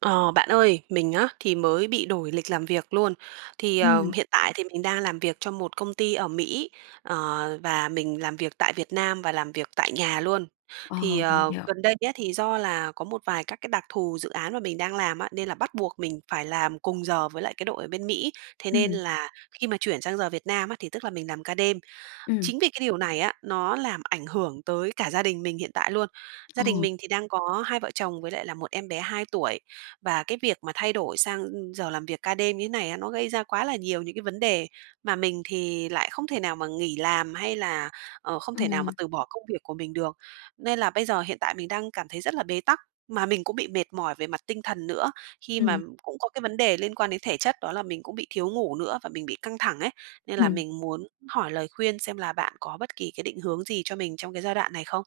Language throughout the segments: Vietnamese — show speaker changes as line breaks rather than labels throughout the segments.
Ờ, bạn ơi, mình á, thì mới bị đổi lịch làm việc luôn, thì, ờ,
Ừm.
hiện tại thì mình đang làm việc cho một công ty ở Mỹ, ờ, và mình làm việc tại Việt Nam và làm việc tại nhà luôn.
Ờ,
Thì,
mình
ờ,
hiểu.
gần đây á, thì do là có một vài các cái đặc thù dự án mà mình đang làm á, nên là bắt buộc mình phải làm cùng giờ với lại cái đội ở bên Mỹ, thế nên
Ừm.
là khi mà chuyển sang giờ Việt Nam á, thì tức là mình làm ca đêm.
Ừm.
Chính vì cái điều này á, nó làm ảnh hưởng tới cả gia đình mình hiện tại luôn, gia đình
Ồ.
mình thì đang có hai vợ chồng với lại là một em bé 2 tuổi, và cái việc mà thay đổi sang giờ làm việc ca đêm như thế này á, nó gây ra quá là nhiều những cái vấn đề mà mình thì lại không thể nào mà nghỉ làm hay là, ờ, không thể nào mà
Ừm.
từ bỏ công việc của mình được. Nên là bây giờ hiện tại mình đang cảm thấy rất là bế tắc, mà mình cũng bị mệt mỏi về mặt tinh thần nữa, khi mà
Ừm.
cũng có cái vấn đề liên quan đến thể chất đó là mình cũng bị thiếu ngủ nữa và mình bị căng thẳng ấy. Nên là
Ừm.
mình muốn hỏi lời khuyên xem là bạn có bất kỳ cái định hướng gì cho mình trong cái giai đoạn này không?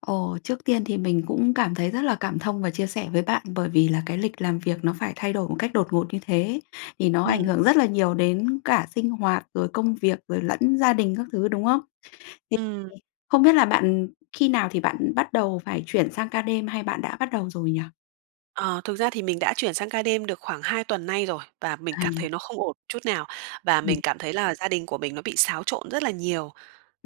Ồ, trước tiên thì mình cũng cảm thấy rất là cảm thông và chia sẻ với bạn, bởi vì là cái lịch làm việc nó phải thay đổi một cách đột ngột như thế thì nó ảnh hưởng
Ừm.
rất là nhiều đến cả sinh hoạt, rồi công việc, rồi lẫn gia đình các thứ đúng không?
Ừm.
Không biết là bạn khi nào thì bạn bắt đầu phải chuyển sang ca đêm hay bạn đã bắt đầu rồi nhỉ?
Ờ, thực ra thì mình đã chuyển sang ca đêm được khoảng 2 tuần nay rồi, và mình cảm thấy
À.
nó không ổn chút nào. Và
Ừm.
mình cảm thấy là gia đình của mình nó bị xáo trộn rất là nhiều.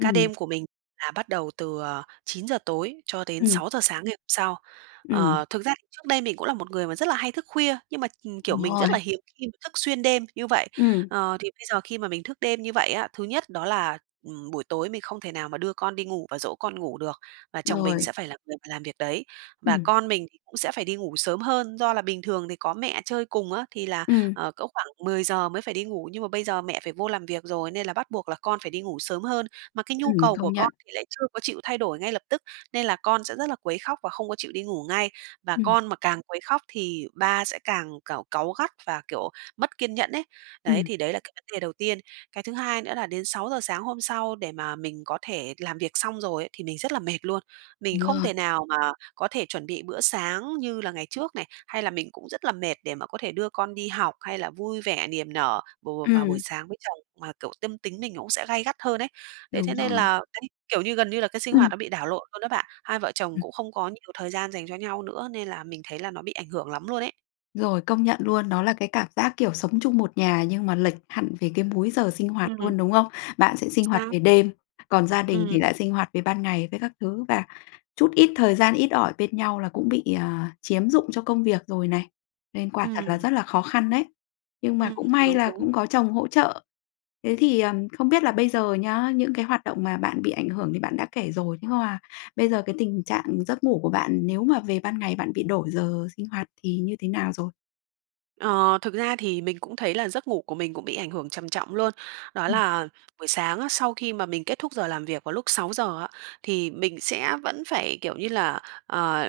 Ca đêm của mình là bắt đầu từ, ờ, 9:00 tối cho đến
Ừm.
6:00 sáng ngày hôm sau.
Ừm.
Ờ, thực ra thì trước đây mình cũng là một người mà rất là hay thức khuya, nhưng mà, kiểu,
Đúng
mình rất
rồi.
là hiếm khi mà thức xuyên đêm như vậy.
Ừm!
Ờ, thì bây giờ khi mà mình thức đêm như vậy á, thứ nhất đó là, ừm, buổi tối mình không thể nào mà đưa con đi ngủ và dỗ con ngủ được, và chồng mình
Rồi.
sẽ phải là người mà làm việc đấy. Và
Ừm.
con mình thì cũng sẽ phải đi ngủ sớm hơn, do là bình thường thì có mẹ chơi cùng á, thì là,
Ừm.
ờ, cỡ khoảng 10:00 mới phải đi ngủ. Nhưng mà bây giờ mẹ phải vô làm việc rồi, nên là bắt buộc là con phải đi ngủ sớm hơn. Mà cái nhu
Ừm,
cầu của
công
con
nhận.
thì lại chưa có chịu thay đổi ngay lập tức, nên là con sẽ rất là quấy khóc và không có chịu đi ngủ ngay, và
Ừm.
con mà càng quấy khóc thì ba sẽ càng, cảu cáu gắt và, kiểu, mất kiên nhẫn ấy. Đấy,
Ừm.
thì đấy là cái vấn đề đầu tiên. Cái thứ hai nữa là đến 6:00 sáng hôm sau để mà mình có thể làm việc xong rồi ấy, thì mình rất là mệt luôn. Mình
Đúng
không
rồi.
thể nào mà có thể chuẩn bị bữa sáng như là ngày trước này, hay là mình cũng rất là mệt để mà có thể đưa con đi học hay là vui vẻ niềm nở vào vào vào buổi
Ừm.
sáng với chồng, mà kiểu tâm tính mình nó cũng sẽ gay gắt hơn ấy. Đấy, thế
Đúng
nên
rồi.
là đấy, kiểu như gần như là cái sinh hoạt
Ừm.
nó bị đảo lộn luôn đó bạn. Hai vợ chồng
Ừm.
cũng không có nhiều thời gian dành cho nhau nữa, nên là mình thấy là nó bị ảnh hưởng lắm luôn ấy.
Rồi, công nhận luôn. Đó là cái cảm giác, kiểu, sống chung một nhà nhưng mà lệch hẳn về cái múi giờ sinh hoạt
Ừm.
luôn, đúng không? Bạn sẽ sinh hoạt
Sao?
về đêm, còn gia đình
Ừm.
thì lại sinh hoạt về ban ngày với các thứ, và chút ít thời gian ít ỏi bên nhau là cũng bị, ờ, chiếm dụng cho công việc rồi này. Nên quả thật là
Ừm.
rất là khó khăn đấy. Nhưng mà
Ừm,
cũng may
đúng,
là
đúng.
cũng có chồng hỗ trợ. Thế thì, ừm, không biết là bây giờ nhá, những cái hoạt động mà bạn bị ảnh hưởng thì bạn đã kể rồi, nhưng mà bây giờ cái tình trạng giấc ngủ của bạn nếu mà về ban ngày bạn bị đổi giờ sinh hoạt thì như thế nào rồi?
Ờ, thực ra thì mình cũng thấy là giấc ngủ của mình cũng bị ảnh hưởng trầm trọng luôn, đó
Ừm.
là buổi sáng á, sau khi mà mình kết thúc giờ làm việc vào lúc 6:00 á, thì mình sẽ vẫn phải, kiểu như là, ờ,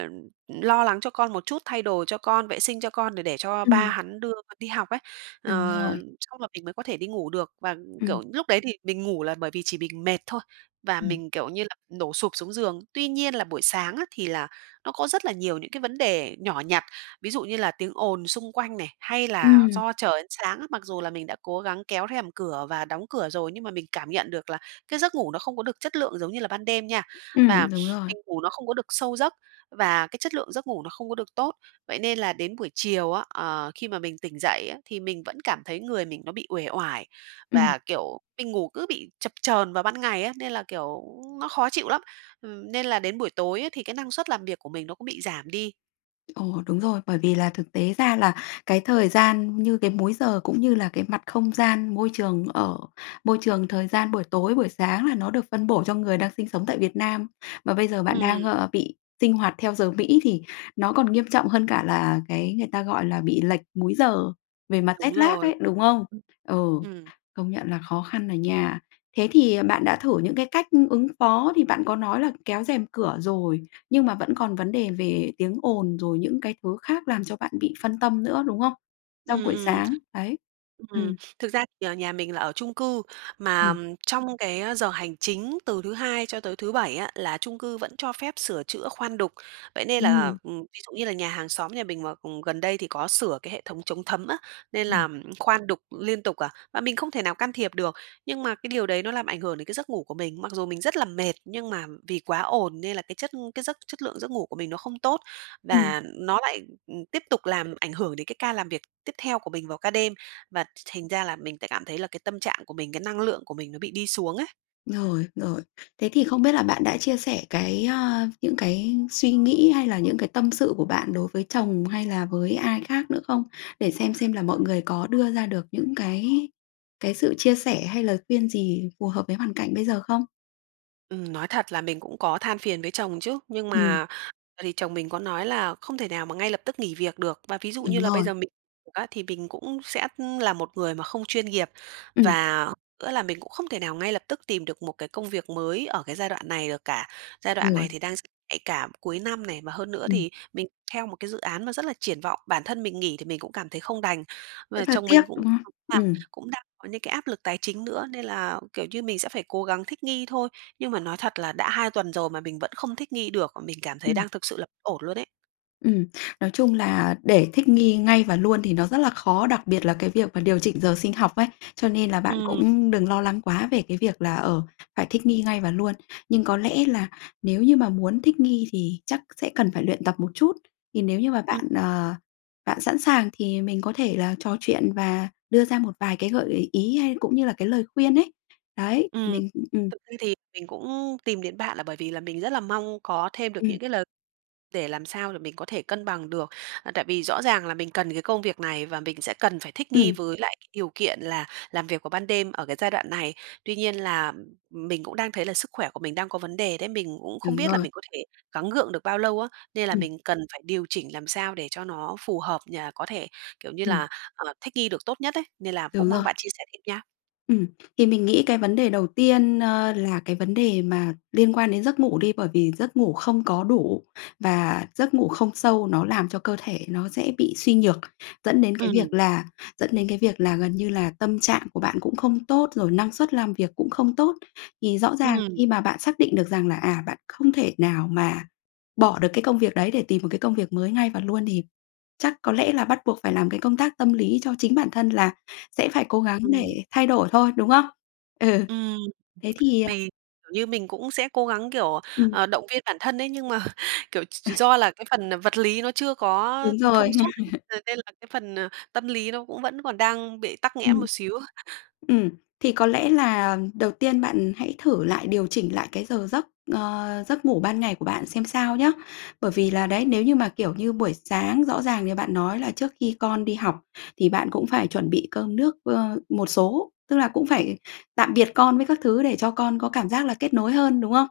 lo lắng cho con một chút, thay đồ cho con, vệ sinh cho con để để cho ba
Ừm.
hắn đưa đi học ấy. Ờ,
Đúng rồi.
xong là mình mới có thể đi ngủ được, và
Ừm.
kiểu, lúc đấy thì mình ngủ là bởi vì chỉ mình mệt thôi, và
Ừm.
mình kiểu như là đổ sụp xuống giường. Tuy nhiên là buổi sáng á, thì là nó có rất là nhiều những cái vấn đề nhỏ nhặt, ví dụ như là tiếng ồn xung quanh này, hay là
Ừm.
do trời sáng á, mặc dù là mình đã cố gắng kéo rèm cửa và đóng cửa rồi, nhưng mà mình cảm nhận được là cái giấc ngủ nó không có được chất lượng giống như là ban đêm nha, và
Ừm, đúng rồi.
mình ngủ nó không có được sâu giấc và cái chất lượng giấc ngủ nó không có được tốt. Vậy nên là đến buổi chiều á, ờ, khi mà mình tỉnh dậy á, thì mình vẫn cảm thấy người mình nó bị uể oải
Ừm.
và, kiểu, mình ngủ cứ bị chập chờn vào ban ngày á, nên là, kiểu, nó khó chịu lắm, nên là đến buổi tối ấy thì cái năng suất làm việc của mình nó cũng bị giảm đi.
Ồ, đúng rồi. Bởi vì là, thực tế ra là cái thời gian như cái múi giờ, cũng như là cái mặt không gian môi trường ở môi trường thời gian buổi tối, buổi sáng là nó được phân bổ cho người đang sinh sống tại Việt Nam, mà bây giờ bạn đang,
Ừm.
ờ, bị sinh hoạt theo giờ Mỹ thì nó còn nghiêm trọng hơn cả là cái người ta gọi là bị lệch múi giờ về mặt téc
Đúng
lác
rồi.
ấy, đúng không? Ừ,
Ừ, ừm.
công nhận là khó khăn à nha. Thế thì, à, bạn đã thử những cái cách ứng phó thì bạn có nói là kéo rèm cửa rồi, nhưng mà vẫn còn vấn đề về tiếng ồn, rồi những cái thứ khác làm cho bạn bị phân tâm nữa, đúng không? Trong
Ừm,
buổi
ừm.
sáng, đấy.
Ừm,
Ừm.
thực ra thì nhà mình là ở chung cư, mà
Ừm.
trong cái giờ hành chính từ thứ Hai cho tới thứ Bảy á, là chung cư vẫn cho phép sửa chữa, khoan đục. Vậy nên là,
Ừm.
ừm, ví dụ như là nhà hàng xóm nhà mình mà, ừm, gần đây thì có sửa cái hệ thống chống thấm á, nên
Ừm.
là khoan đục liên tục à, mà mình không thể nào can thiệp được. Nhưng mà cái điều đấy nó làm ảnh hưởng đến cái giấc ngủ của mình, mặc dù mình rất là mệt, nhưng mà vì quá ồn nên là cái chất cái giấc chất lượng giấc ngủ của mình nó không tốt,
Ừm.
và nó lại, ừm, tiếp tục làm ảnh hưởng đến cái ca làm việc tiếp theo của mình vào ca đêm, và th thành ra là mình sẽ cảm thấy là cái tâm trạng của mình, cái năng lượng của mình nó bị đi xuống ấy.
Rồi, rồi. Thế thì không biết là bạn đã chia sẻ cái, ơ, những cái suy nghĩ hay là những cái tâm sự của bạn đối với chồng hay là với ai khác nữa không? Để xem xem là mọi người có đưa ra được những cái cái sự chia sẻ hay lời khuyên gì phù hợp với hoàn cảnh bây giờ không?
Ừm. Nói thật là mình cũng có than phiền với chồng chứ, nhưng
Ừm.
mà thì chồng mình có nói là không thể nào mà ngay lập tức nghỉ việc được. Và ví dụ như
Đúng
là bây
rồi.
giờ mình việc á, thì mình cũng sẽ là một người mà không chuyên nghiệp.
Ừm.
Và nữa là mình cũng không thể nào ngay lập tức tìm được một cái công việc mới ở cái giai đoạn này được cả, giai đoạn này
Rồi.
thì đang rất nhạy cảm, cuối năm này. Và hơn nữa
Ừm.
thì mình theo một cái dự án mà rất là triển vọng, bản thân mình nghỉ thì mình cũng cảm thấy không đành. Và
Rất là
chồng
tiếc,
mình cũng
đúng không?
nói là
Ừm.
cũng đang có những cái áp lực tài chính nữa, nên là, kiểu như, mình sẽ phải cố gắng thích nghi thôi. Nhưng mà nói thật là đã 2 tuần rồi mà mình vẫn không thích nghi được, và mình cảm thấy
Ừm.
đang thực sự là b ổn luôn ấy.
Ừm. Nói chung là để thích nghi ngay và luôn thì nó rất là khó, đặc biệt là cái việc mà điều chỉnh giờ sinh học ấy, cho nên là bạn
Ừm.
cũng đừng lo lắng quá về cái việc là, ờ, phải thích nghi ngay và luôn. Nhưng có lẽ là nếu như mà muốn thích nghi thì chắc sẽ cần phải luyện tập một chút. Thì nếu như mà
Ừm.
bạn, ờ, bạn sẵn sàng thì mình có thể là trò chuyện và đưa ra một vài cái gợi ý hay cũng như là cái lời khuyên ấy. Đấy,
Ừm.
mình cũng ừm.
Thực ra thì mình cũng tìm đến bạn là bởi vì là mình rất là mong có thêm được
Ừm.
những cái lời để làm sao để mình có thể cân bằng được. À, tại vì rõ ràng là mình cần cái công việc này và mình sẽ cần phải thích nghi
Ừm.
với lại cái điều kiện là làm việc vào ban đêm ở cái giai đoạn này. Tuy nhiên là mình cũng đang thấy là sức khỏe của mình đang có vấn đề đấy, mình cũng không
Đúng
biết là
rồi.
mình có thể gắng gượng được bao lâu á, nên là
Ừm.
mình cần phải điều chỉnh làm sao để cho nó phù hợp nh có thể, kiểu như
Ừm.
là, ờ, thích nghi được tốt nhất ấy, nên là cũng
Đúng
mong
rồi.
bạn chia sẻ thêm nha.
Ừm, thì mình nghĩ cái vấn đề đầu tiên, ơ, là cái vấn đề mà liên quan đến giấc ngủ đi, bởi vì giấc ngủ không có đủ và giấc ngủ không sâu nó làm cho cơ thể nó dễ bị suy nhược, dẫn đến cái việc
Ừm.
là dẫn đến cái việc là gần như là tâm trạng của bạn cũng không tốt, rồi năng suất làm việc cũng không tốt. Thì rõ ràng
Ừm.
khi mà bạn xác định được rằng là, à, bạn không thể nào mà bỏ được cái công việc đấy để tìm một cái công việc mới ngay và luôn thì chắc có lẽ là bắt buộc phải làm cái công tác tâm lý cho chính bản thân là sẽ phải cố gắng để
Ừm.
thay đổi thôi, đúng không? Ừ,
Ừm,
thế thì ờ
thì kiểu như mình cũng sẽ cố gắng, kiểu,
Ừm.
ờ, động viên bản thân ấy, nhưng mà, kiểu, ch do là cái phần vật lý nó chưa có
Đúng rồi.
thông suốt, là nên là cái phần tâm lý nó cũng vẫn còn đang bị tắc nghẽn
Ừm.
một xíu.
Ừm, thì có lẽ là đầu tiên bạn hãy thử lại, điều chỉnh lại cái giờ giấc, ờ, giấc ngủ ban ngày của bạn xem sao nhá. Bởi vì là, đấy, nếu như mà, kiểu như buổi sáng rõ ràng như bạn nói là trước khi con đi học, thì bạn cũng phải chuẩn bị cơm nước, ơ, một số, tức là cũng phải tạm biệt con với các thứ, để cho con có cảm giác là kết nối hơn, đúng không?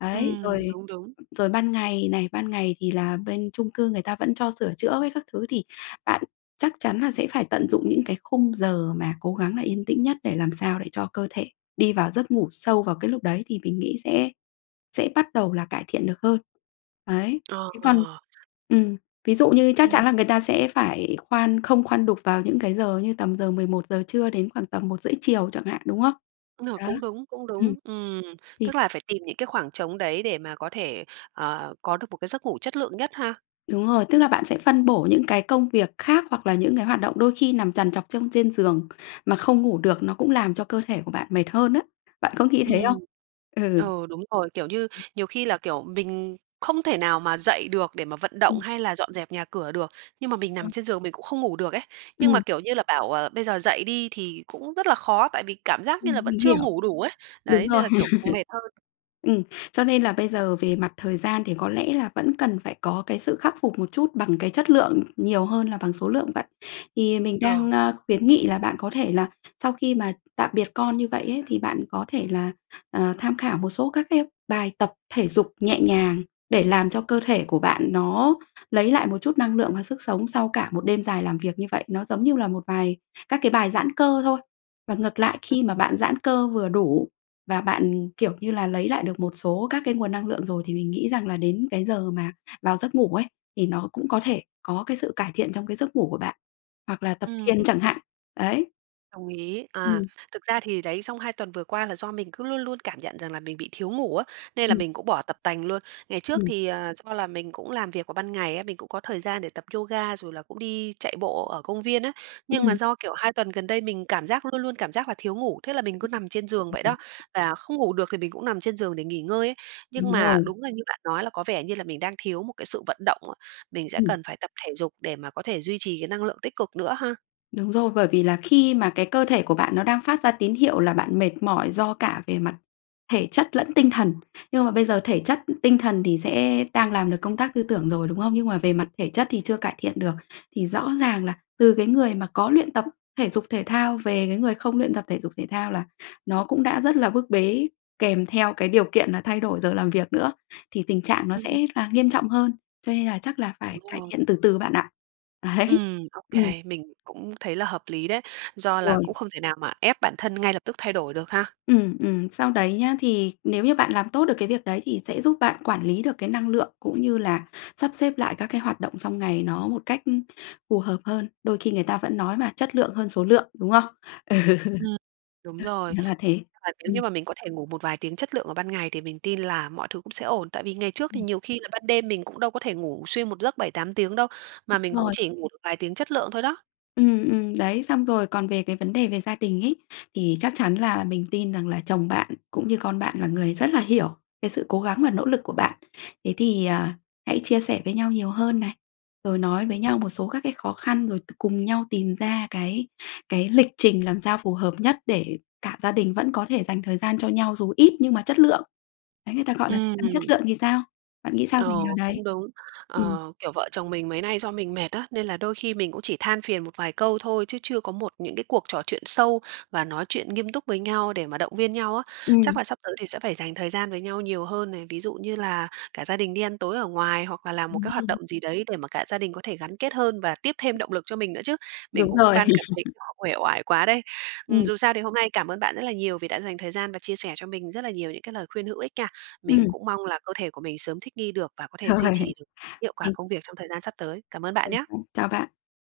Đấy,
Ừm,
rồi
đúng, đúng.
rồi ban ngày này, ban ngày thì là bên chung cư người ta vẫn cho sửa chữa với các thứ thì bạn chắc chắn là sẽ phải tận dụng những cái khung giờ mà cố gắng là yên tĩnh nhất để làm sao để cho cơ thể đi vào giấc ngủ sâu vào cái lúc đấy, thì mình nghĩ sẽ sẽ bắt đầu là cải thiện được hơn. Đấy, thế còn
Ờ.
ừm, ví dụ như chắc
Ừm.
chắn là người ta sẽ phải khoan không khoan đục vào những cái giờ như tầm giờ 11:00 trưa đến khoảng tầm 1:30 chiều chẳng hạn, đúng không?
Đúng rồi,
Đó,
cũng đúng, cũng
ừm,
đúng. Ừm,
thì
tức là phải tìm những cái khoảng trống đấy để mà có thể, ờ, có được một cái giấc ngủ chất lượng nhất ha.
Đúng rồi, tức là bạn sẽ phân bổ những cái công việc khác hoặc là những cái hoạt động đôi khi nằm trằn trọc trong trên giường, mà không ngủ được, nó cũng làm cho cơ thể của bạn mệt hơn á. Bạn có nghĩ thế
Ừm.
không? Ừ.
Ờ, đúng rồi, kiểu như, nhiều khi là, kiểu, mình không thể nào mà dậy được để mà vận động
Ừ.
hay là dọn dẹp nhà cửa được, nhưng mà
Đúng
mình nằm
rồi.
trên giường mình cũng không ngủ được ấy, nhưng mà,
Ừm.
kiểu như là, bảo, ờ, bây giờ dậy đi thì cũng rất là khó, tại vì cảm giác như
Ừm,
là vẫn
mình
chưa
hiểu.
ngủ đủ ấy.
Đúng
Đấy, nên
rồi.
là kiểu còn mệt hơn.
Ừm, cho nên là bây giờ về mặt thời gian thì có lẽ là vẫn cần phải có cái sự khắc phục một chút bằng cái chất lượng nhiều hơn là bằng số lượng vậy. Thì mình
Ờ.
đang, a, khuyến nghị là bạn có thể là sau khi mà tạm biệt con như vậy ấy, thì bạn có thể là, ờ, tham khảo một số các cái bài tập thể dục nhẹ nhàng để làm cho cơ thể của bạn nó lấy lại một chút năng lượng và sức sống sau cả một đêm dài làm việc như vậy, nó giống như là một vài các cái bài giãn cơ thôi. Và ngược lại,
Ừ.
khi mà bạn giãn cơ vừa đủ và bạn, kiểu như là, lấy lại được một số các cái nguồn năng lượng rồi thì mình nghĩ rằng là đến cái giờ mà vào giấc ngủ ấy, thì nó cũng có thể có cái sự cải thiện trong cái giấc ngủ của bạn, hoặc là tập
Ừm.
thiền chẳng hạn. Đấy.
Đồng ý. À,
Ừm.
thực ra thì, đấy, xong 2 tuần vừa qua là do mình cứ luôn luôn cảm nhận rằng là mình bị thiếu ngủ á, nên là
Ừm.
mình cũng bỏ tập tành luôn. Ngày trước
Ừm.
thì, à, do là mình cũng làm việc vào ban ngày á, mình cũng có thời gian để tập yoga, rồi là cũng đi chạy bộ ở công viên á. Nhưng mà,
Ừm.
do kiểu, 2 tuần gần đây mình cảm giác, luôn luôn cảm giác là thiếu ngủ, thế là mình cứ nằm trên giường vậy đó,
[unintelligible]
và không ngủ được thì mình cũng nằm trên giường để nghỉ ngơi ấy. Nhưng
Đúng
mà
rồi.
đúng là như bạn nói là có vẻ như là mình đang thiếu một cái sự vận động á, mình sẽ
Ừm.
cần phải tập thể dục để mà có thể duy trì cái năng lượng tích cực nữa ha.
Đúng rồi, bởi vì là khi mà cái cơ thể của bạn nó đang phát ra tín hiệu là bạn mệt mỏi do cả về mặt thể chất lẫn tinh thần. Nhưng mà bây giờ thể chất tinh thần thì sẽ đang làm được công tác tư tưởng rồi đúng không? Nhưng mà về mặt thể chất thì chưa cải thiện được, thì rõ ràng là từ cái người mà có luyện tập thể dục thể thao về cái người không luyện tập thể dục thể thao là nó cũng đã rất là bức bế kèm theo cái điều kiện là thay đổi giờ làm việc nữa, thì tình trạng nó
Ừm.
sẽ là nghiêm trọng hơn. Cho nên là chắc là phải
Đúng
cải
rồi.
thiện từ từ bạn ạ. Ấy,
Ừm, ô
ừm.
kê, mình cũng thấy là hợp lý đấy, do là
Rồi.
cũng không thể nào mà ép bản thân ngay lập tức thay đổi được ha.
Ừm, ừm. Sau đấy nhá, thì nếu như bạn làm tốt được cái việc đấy thì sẽ giúp bạn quản lý được cái năng lượng cũng như là sắp xếp lại các cái hoạt động trong ngày nó một cách phù hợp hơn, đôi khi người ta vẫn nói mà, chất lượng hơn số lượng, đúng không? Ừ.
Ừm. Đúng rồi.
Nó là thế.
Và nếu
Ừm.
như mà mình có thể ngủ một vài tiếng chất lượng vào ban ngày, thì mình tin là mọi thứ cũng sẽ ổn. Tại vì ngày trước thì
Ừm.
nhiều khi là ban đêm mình cũng đâu có thể ngủ xuyên một giấc 7-8 tiếng đâu, mà
Đúng
mình cũng
rồi.
chỉ ngủ được vài tiếng chất lượng thôi đó.
Ừm, ừm, đấy. Xong rồi còn về cái vấn đề về gia đình ấy, thì chắc chắn là mình tin rằng là chồng bạn cũng như con bạn là người rất là hiểu cái sự cố gắng và nỗ lực của bạn. Thế thì, à, hãy chia sẻ với nhau nhiều hơn này, rồi nói với nhau một số các cái khó khăn, rồi t cùng nhau tìm ra cái cái lịch trình làm sao phù hợp nhất để cả gia đình vẫn có thể dành thời gian cho nhau, dù ít nhưng mà chất lượng. Đấy người ta gọi là gian chất
Ừm.
lượng thì sao, bạn nghĩ sao về
Ờ,
điều đấy?
cũng đúng,
Ừm.
ờ, kiểu, vợ chồng mình mấy nay do mình mệt á, nên là đôi khi mình cũng chỉ than phiền một vài câu thôi, chứ chưa có một những cái cuộc trò chuyện sâu và nói chuyện nghiêm túc với nhau để mà động viên nhau á, chắc
Ừm.
là sắp tới thì sẽ phải dành thời gian với nhau nhiều hơn này. Ví dụ như là cả gia đình đi ăn tối ở ngoài hoặc là làm một
Đúng
cái hoạt
rồi.
động gì đấy để mà cả gia đình có thể gắn kết hơn và tiếp thêm động lực cho mình nữa chứ, mình
Đúng
cũng
rồi.
ban cảm thấy quá uể oải quá đấy. Ừm,
Ừm.
dù sao thì hôm nay cảm ơn bạn rất là nhiều vì đã dành thời gian và chia sẻ cho mình rất là nhiều những cái lời khuyên hữu ích nha. Mình
Ừm.
cũng mong là cơ thể của mình sớm thích nghi được và có thể duy
Rồi.
trì được hiệu quả
Mình
công việc trong thời gian sắp tới. Cảm ơn bạn
Ừm
nhá.
hứm, chào bạn.